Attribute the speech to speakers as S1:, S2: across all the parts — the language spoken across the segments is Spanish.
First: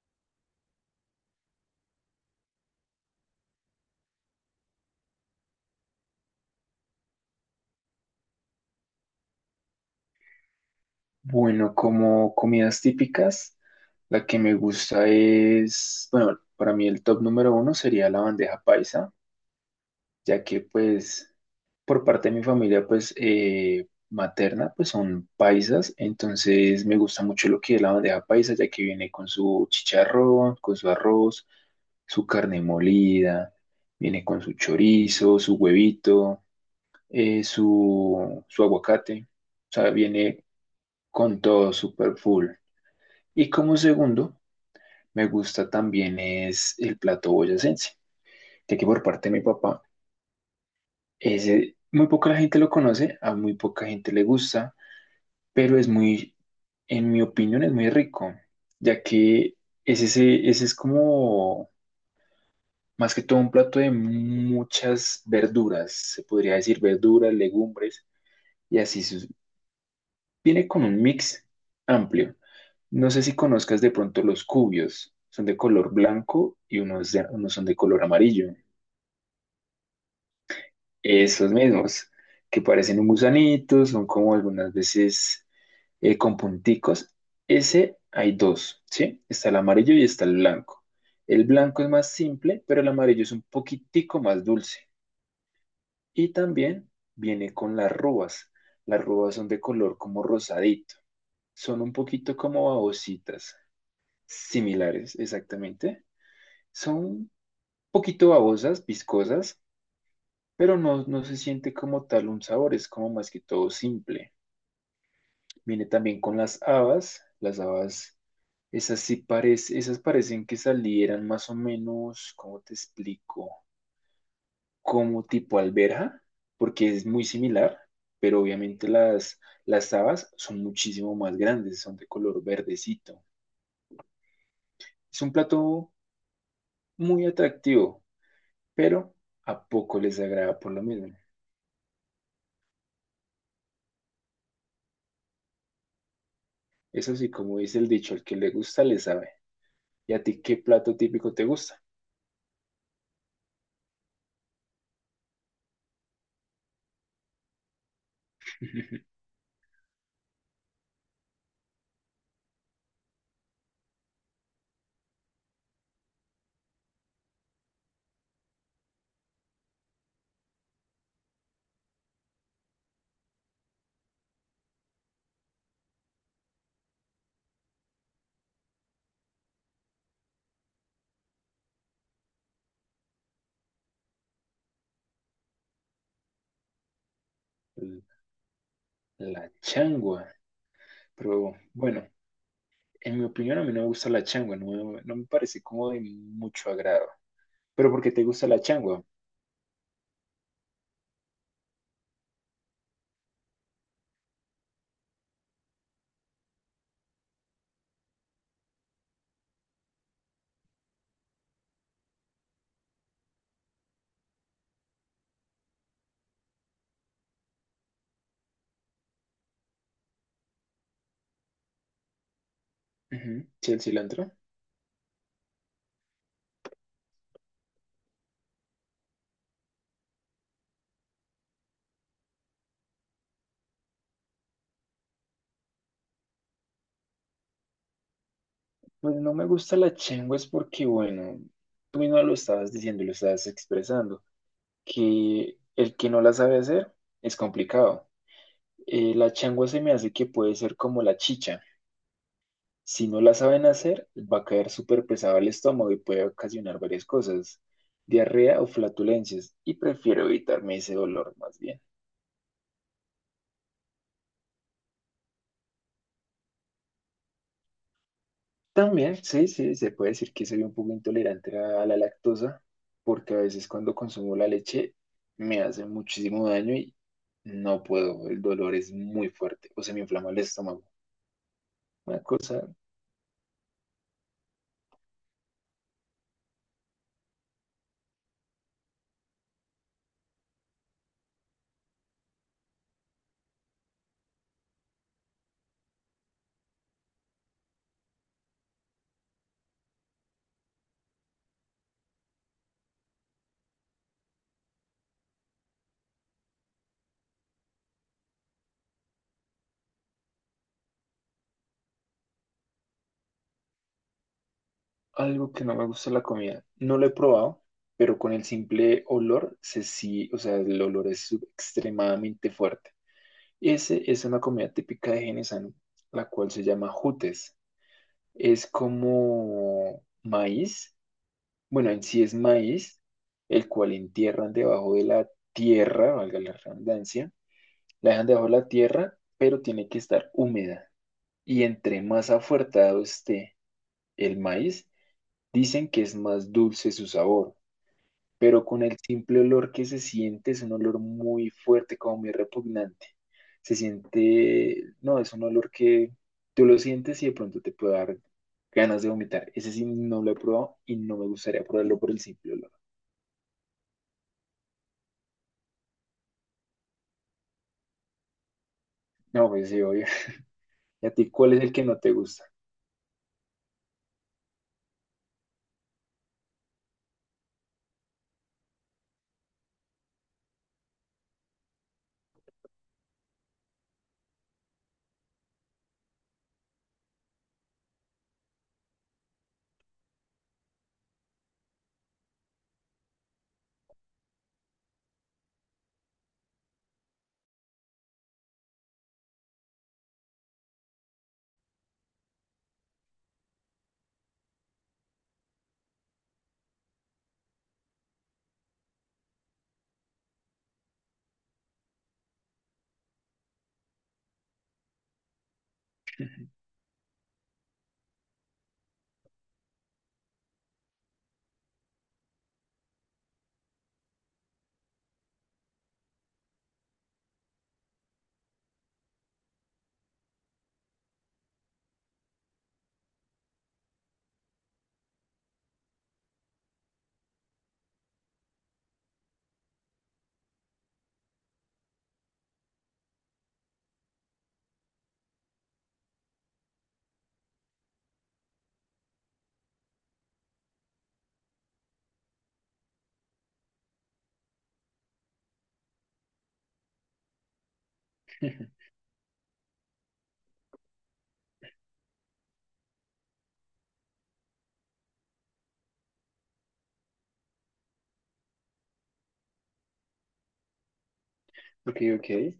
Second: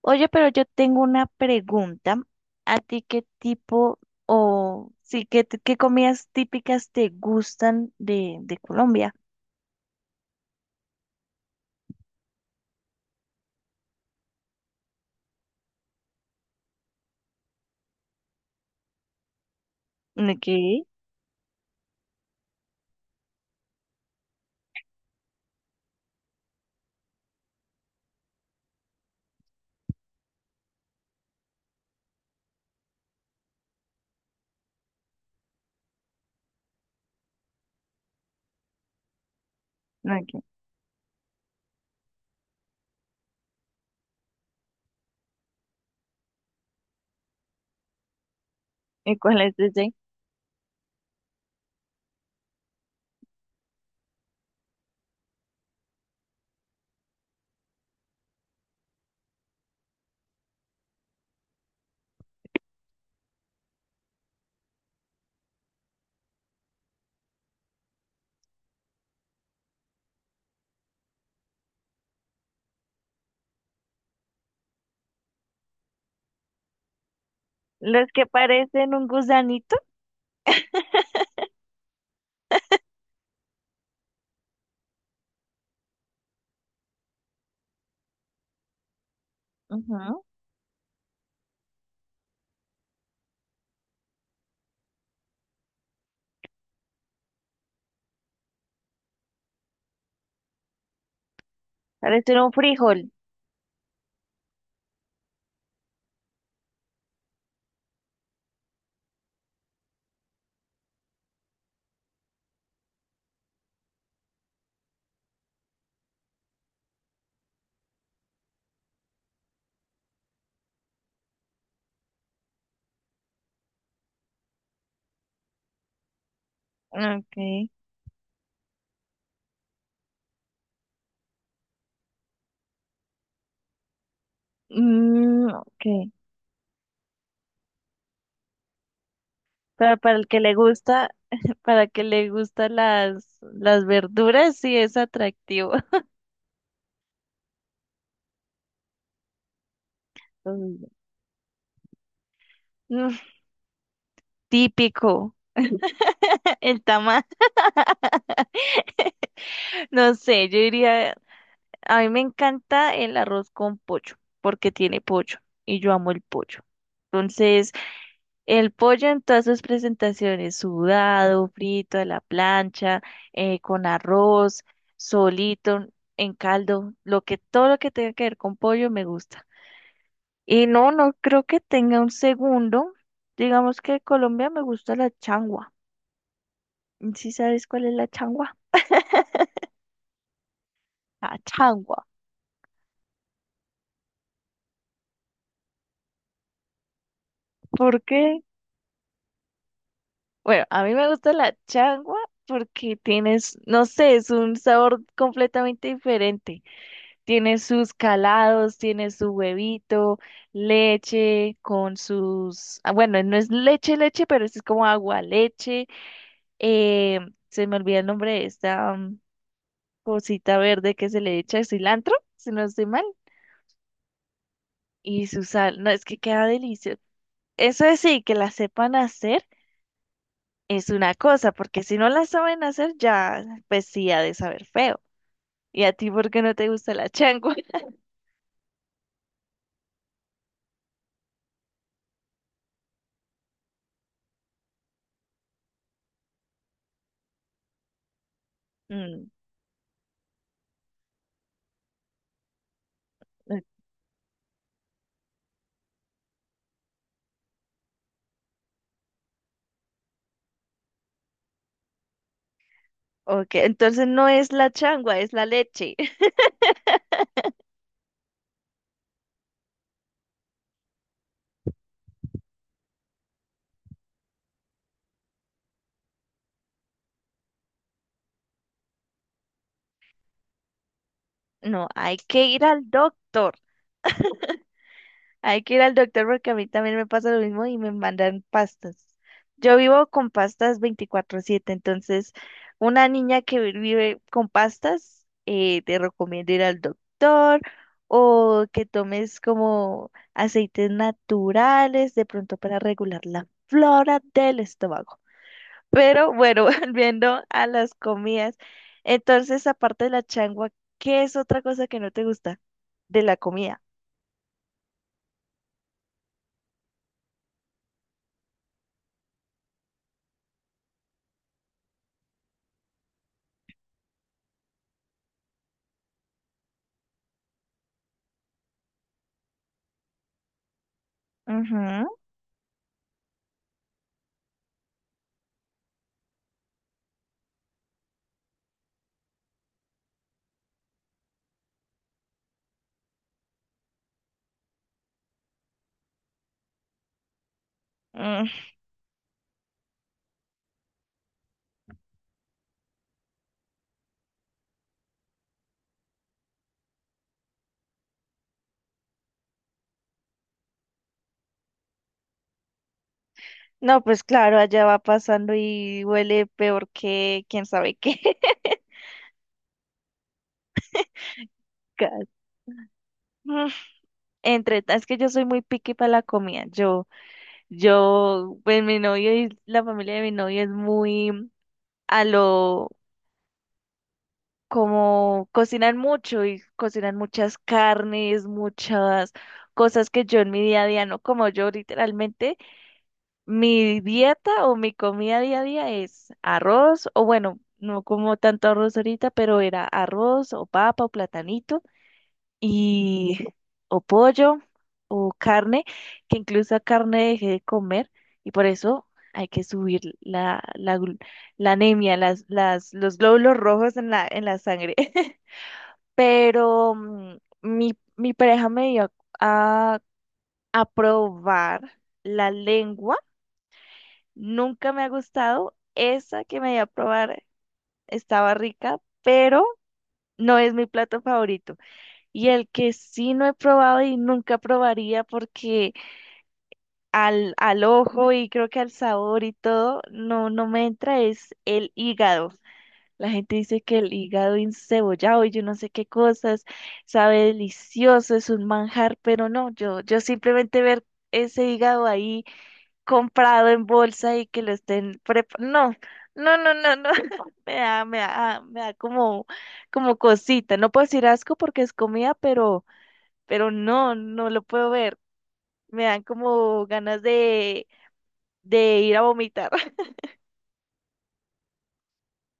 S1: Oye, pero yo tengo una pregunta. ¿A ti qué tipo o sí, qué, t- qué comidas típicas te gustan de Colombia?
S2: Bueno, como comidas típicas, la que me gusta es, bueno, para mí el top número uno sería la bandeja paisa, ya que
S1: Okay,
S2: pues por parte de mi familia pues materna pues son paisas, entonces me gusta mucho lo que es la bandeja paisa, ya que viene con su chicharrón, con su arroz, su carne molida, viene con su chorizo, su huevito, su aguacate, o sea,
S1: ok.
S2: viene con todo super full. Y como segundo, me gusta también es el plato boyacense, ya que por
S1: ¿Y
S2: parte de mi
S1: cuáles
S2: papá,
S1: dicen?
S2: ese muy poca la gente lo conoce, a muy poca gente le gusta, pero es muy, en mi opinión, es muy rico, ya que es ese, ese es como más que todo un plato de muchas verduras, se podría decir verduras, legumbres, y así viene con un mix amplio. No sé si conozcas de pronto los cubios. Son de color blanco y unos, unos son de color
S1: Los que
S2: amarillo.
S1: parecen un gusanito.
S2: Esos mismos, que parecen un gusanito, son como algunas veces con punticos. Ese hay dos, ¿sí? Está el amarillo y
S1: Ujú.
S2: está el blanco. El blanco es más simple, pero el amarillo es un poquitico más dulce. Y también viene con las rubas. Las rubas son de color como rosadito. Son un poquito
S1: Parecen un
S2: como
S1: frijol.
S2: babositas, similares, exactamente. Son poquito babosas, viscosas, pero no, no se siente como tal un sabor, es como más que todo simple. Viene también con las habas, esas sí parecen, esas parecen que salieran más o menos, ¿cómo te explico? Como tipo alberja, porque es muy
S1: Okay.
S2: similar, pero obviamente las habas son muchísimo más grandes, son de color verdecito. Es un
S1: Mm,
S2: plato
S1: okay.
S2: muy atractivo, pero a
S1: Pero
S2: poco
S1: para
S2: les
S1: el que le
S2: agrada por lo
S1: gusta,
S2: mismo.
S1: para el que le gustan las verduras, sí es atractivo.
S2: Es así como dice el dicho, el que le gusta le sabe. ¿Y a ti qué plato típico te gusta?
S1: Mm, típico. El tamal. No sé, yo diría, a mí me encanta el arroz con pollo, porque tiene pollo y yo amo el pollo. Entonces, el pollo en todas sus presentaciones, sudado, frito, a la plancha, con arroz, solito, en caldo, lo que, todo lo que tenga que ver con pollo me gusta. Y no, no creo que tenga un segundo. Digamos que en Colombia me gusta la changua. ¿Sí sabes cuál es la changua?
S2: La changua.
S1: La
S2: Pero
S1: changua.
S2: bueno, en mi opinión a mí no me gusta la changua, no, no me parece como de mucho agrado. ¿Pero
S1: ¿Por
S2: por qué te
S1: qué?
S2: gusta la changua?
S1: Bueno, a mí me gusta la changua porque tienes, no sé, es un sabor completamente diferente. Tiene sus calados, tiene su huevito, leche con sus, bueno, no es leche, leche, pero es como agua leche. Eh, se me olvida el nombre de esta cosita verde que se le echa cilantro, si no estoy mal,
S2: Ujú. ¿Sí, el cilantro?
S1: y su sal. No, es que queda delicioso. Eso es sí, que la sepan hacer. Es una cosa, porque si no la saben hacer, ya pues sí ha de saber feo. ¿Y a ti por qué no te gusta la changua?
S2: Pues no me gusta la changua es porque, bueno, tú mismo lo estabas diciendo, lo estabas expresando, que el que no la sabe hacer es complicado.
S1: Mm,
S2: La changua se me hace que puede ser como la chicha. Si no la
S1: eh,
S2: saben hacer, va a caer súper pesado al estómago y puede ocasionar varias cosas, diarrea o flatulencias, y prefiero evitarme ese dolor más bien.
S1: ok, entonces no es la changua, es la leche.
S2: También, sí, sí, se puede decir que soy un poco intolerante a la lactosa, porque a veces cuando consumo la leche me hace muchísimo daño y no puedo, el dolor es muy fuerte o se me inflama el estómago.
S1: No, hay
S2: Una
S1: que
S2: cosa.
S1: ir al doctor. Hay que ir al doctor porque a mí también me pasa lo mismo y me mandan pastas. Yo vivo con pastas 24/7, entonces una niña que vive con pastas, te recomiendo ir al doctor o que tomes como aceites naturales de pronto para regular la flora del estómago. Pero bueno, volviendo a las comidas, entonces aparte de la changua, ¿qué es otra cosa que no te gusta de la comida?
S2: Algo que no me gusta de la comida. No lo he probado, pero con el simple olor, se sí, o sea, el olor es extremadamente fuerte. Ese es una comida típica de Genesano, la cual se llama jutes. Es como maíz, bueno, en
S1: Ujú.
S2: sí es maíz, el cual entierran debajo de la tierra, valga la redundancia, la dejan debajo de la tierra, pero tiene que estar húmeda. Y entre más afuertado esté el maíz, dicen que es más dulce su sabor. Pero con el simple olor que se siente, es un olor muy fuerte, como muy repugnante. Se siente, no, es un olor que tú lo sientes y de pronto te puede dar ganas de vomitar. Ese sí no lo he probado y no me gustaría probarlo por el simple olor.
S1: No, pues claro, allá va pasando y huele peor que quién sabe qué.
S2: No, pues sí, obvio. ¿Y a ti cuál es el que no te
S1: Gas.
S2: gusta?
S1: Mm, es que yo soy muy picky para la comida. Pues mi novio y la familia de mi novio es muy a lo, como cocinan mucho y cocinan muchas carnes, muchas cosas que yo en mi día a día no como yo literalmente. Mi dieta o mi comida día a día es arroz, o bueno, no como tanto arroz ahorita, pero era arroz o papa o platanito y o pollo o carne, que incluso a carne dejé de comer y por eso hay que subir la anemia, los glóbulos rojos en en la sangre. Pero mi pareja me dio a, a probar la lengua. Nunca me ha gustado. Esa que me di a probar estaba rica, pero no es mi plato favorito. Y el que sí no he probado y nunca probaría porque al ojo y creo que al sabor y todo, no, no me entra es el hígado. La gente dice que el hígado encebollado y yo no sé qué cosas, sabe delicioso, es un manjar, pero no, yo simplemente ver ese hígado ahí comprado en bolsa y que lo estén preparando. No, no, no, no, no. Me da, me da, me da como, como cosita. No puedo decir asco porque es comida, pero no, no lo puedo ver. Me dan como ganas de ir a vomitar.
S2: Ok, ok.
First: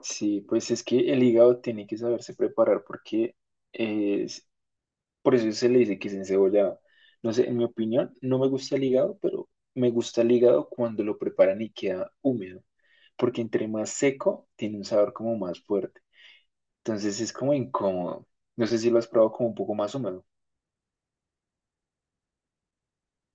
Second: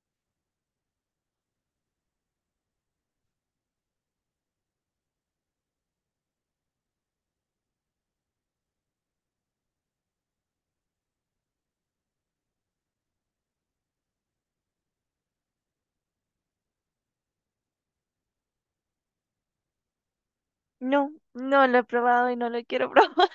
S2: Sí, pues es que el hígado tiene que saberse preparar porque eh, por eso se le dice que es encebollado. No sé, en mi opinión, no me gusta el hígado, pero me gusta el hígado cuando lo preparan y queda húmedo, porque entre más seco, tiene un sabor como más fuerte. Entonces es como incómodo. No sé si lo has probado como un poco más húmedo,
S1: No, no lo he probado y no lo quiero probar.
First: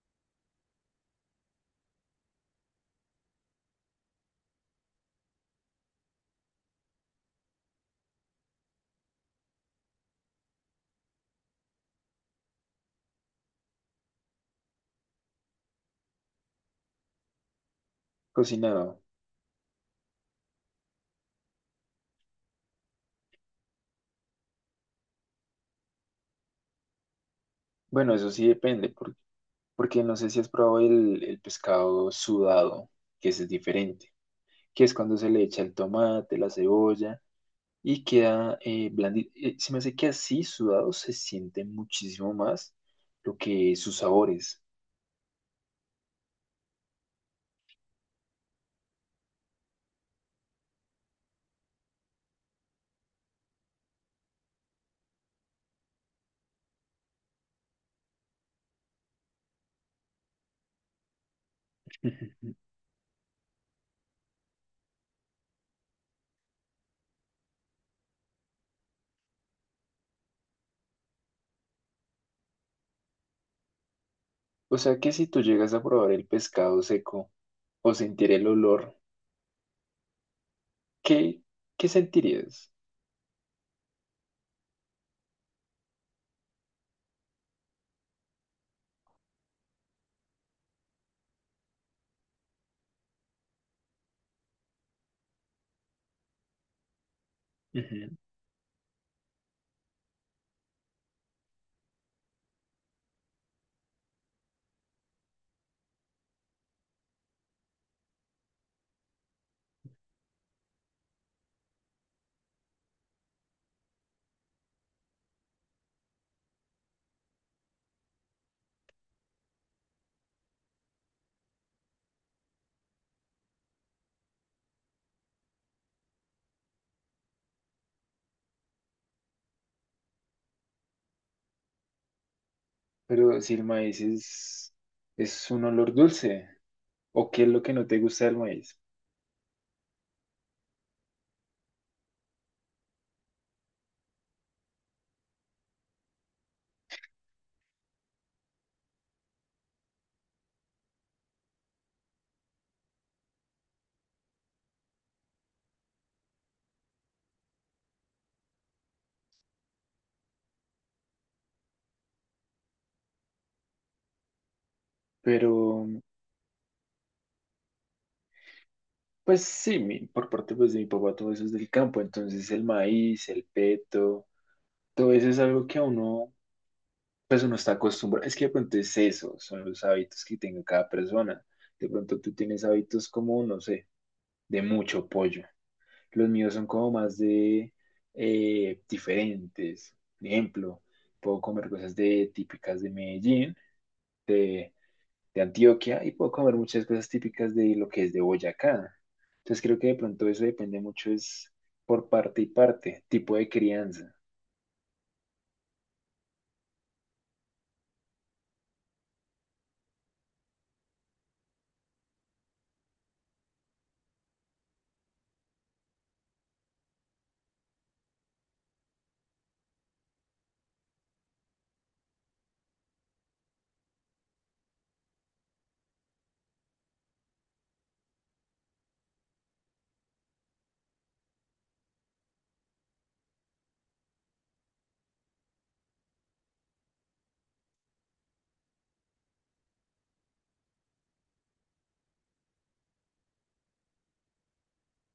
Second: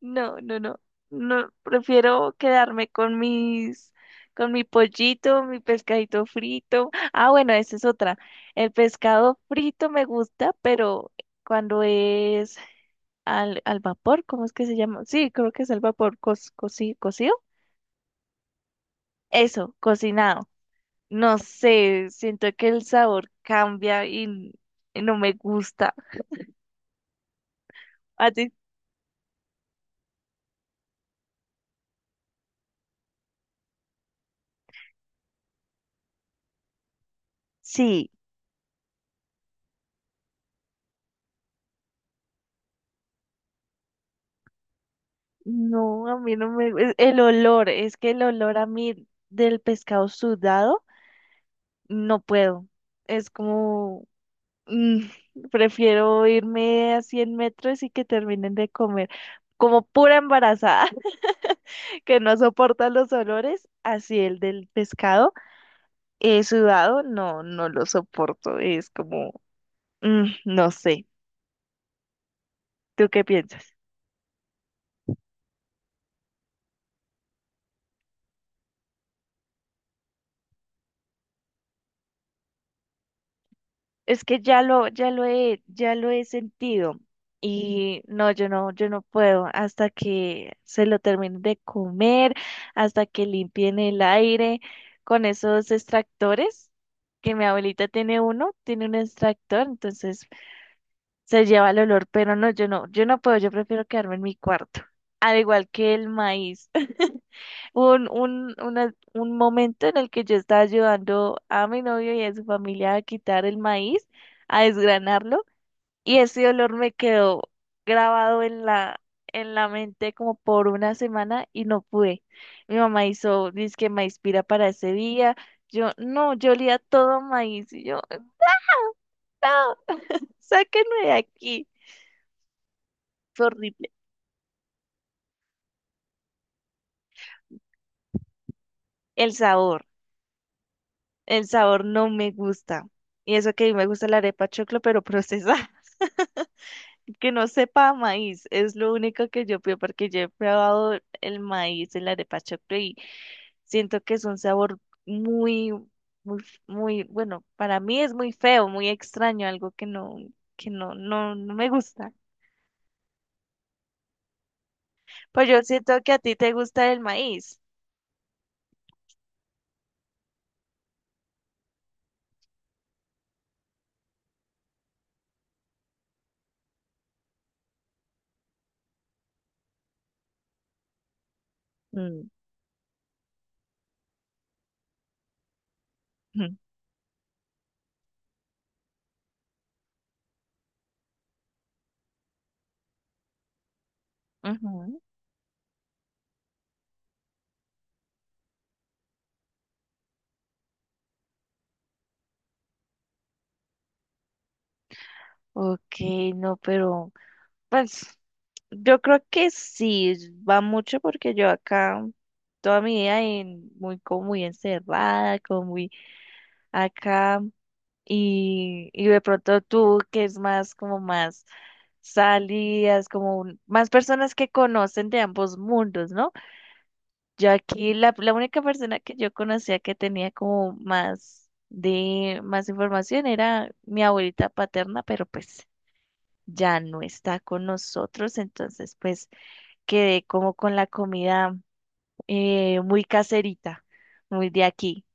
S1: No, no, no. No, prefiero quedarme con mis, con mi pollito, mi pescadito frito. Ah, bueno, esa es otra. El pescado frito me gusta, pero cuando es al vapor, ¿cómo es que se llama? Sí, creo que es al vapor, cocido.
S2: cocinado.
S1: Eso, cocinado. No sé, siento que el sabor cambia y no me gusta.
S2: Bueno,
S1: ¿A
S2: eso sí
S1: ti?
S2: depende, porque, porque no sé si has probado el pescado sudado, que ese es diferente, que es cuando se le echa el tomate, la cebolla. Y
S1: Sí.
S2: queda blandito. Se me hace que así sudado se siente muchísimo más lo que sus sabores.
S1: No, a mí no me, el olor, es que el olor a mí del pescado sudado, no puedo. Es como, mm, prefiero irme a 100 metros y que terminen de comer. Como pura embarazada que no soporta los olores, así el del pescado sudado, no, no lo soporto. Es como, no sé. ¿Tú qué piensas?
S2: O sea que si tú llegas a probar el pescado seco o sentir el olor, ¿qué, ¿qué sentirías?
S1: Es que ya lo he sentido y no, yo no puedo hasta que se lo terminen de comer, hasta que limpien el aire con esos extractores, que mi abuelita
S2: Ujú.
S1: tiene uno, tiene un extractor, entonces se lleva el olor, pero no, yo no puedo, yo prefiero quedarme en mi cuarto, al igual que el maíz. Hubo un momento en el que yo estaba ayudando a mi novio y a su familia a quitar el maíz, a desgranarlo. Y ese olor me quedó grabado en en la mente como por una semana y no pude. Mi mamá hizo disque maíz pira para ese día. Yo, no, yo olía todo maíz. Y yo, no, sáquenme de aquí.
S2: Pero
S1: Fue
S2: si el
S1: horrible.
S2: maíz es un olor dulce, ¿o qué es lo que no te gusta del maíz?
S1: El sabor, el sabor no me gusta. Y eso que a mí me gusta la arepa choclo, pero procesada. Que no sepa a maíz, es lo único que yo pido porque yo he probado el maíz, el arepa choclo y siento que es un sabor muy, muy, muy, bueno, para mí es muy feo, muy extraño, algo que no, no, no me gusta. Pues yo
S2: Pero,
S1: siento que a ti te gusta el maíz.
S2: pues sí, mi- por parte pues, de mi papá todo eso es del campo, entonces el maíz, el peto, todo eso es algo que a uno pues uno está acostumbrado, es que de pronto es eso, son los hábitos que tenga cada persona. De pronto
S1: Mm.
S2: tú tienes hábitos como, no sé, de mucho pollo. Los míos son como más de diferentes. Por ejemplo, puedo comer cosas de típicas de Medellín, de,
S1: Ujú.
S2: de Antioquia, y puedo comer muchas cosas típicas de lo que es de Boyacá. Entonces creo que de pronto eso depende mucho, es por parte y parte, tipo de crianza.
S1: Ok, no, pero pues yo creo que sí, va mucho porque yo acá toda mi vida muy como muy encerrada, como muy acá y de pronto tú que es más como más salidas, como más personas que conocen de ambos mundos, ¿no? Yo aquí la única persona que yo conocía que tenía como más de más información era mi abuelita paterna, pero pues ya no está con nosotros, entonces pues quedé como con la comida muy caserita, muy de aquí.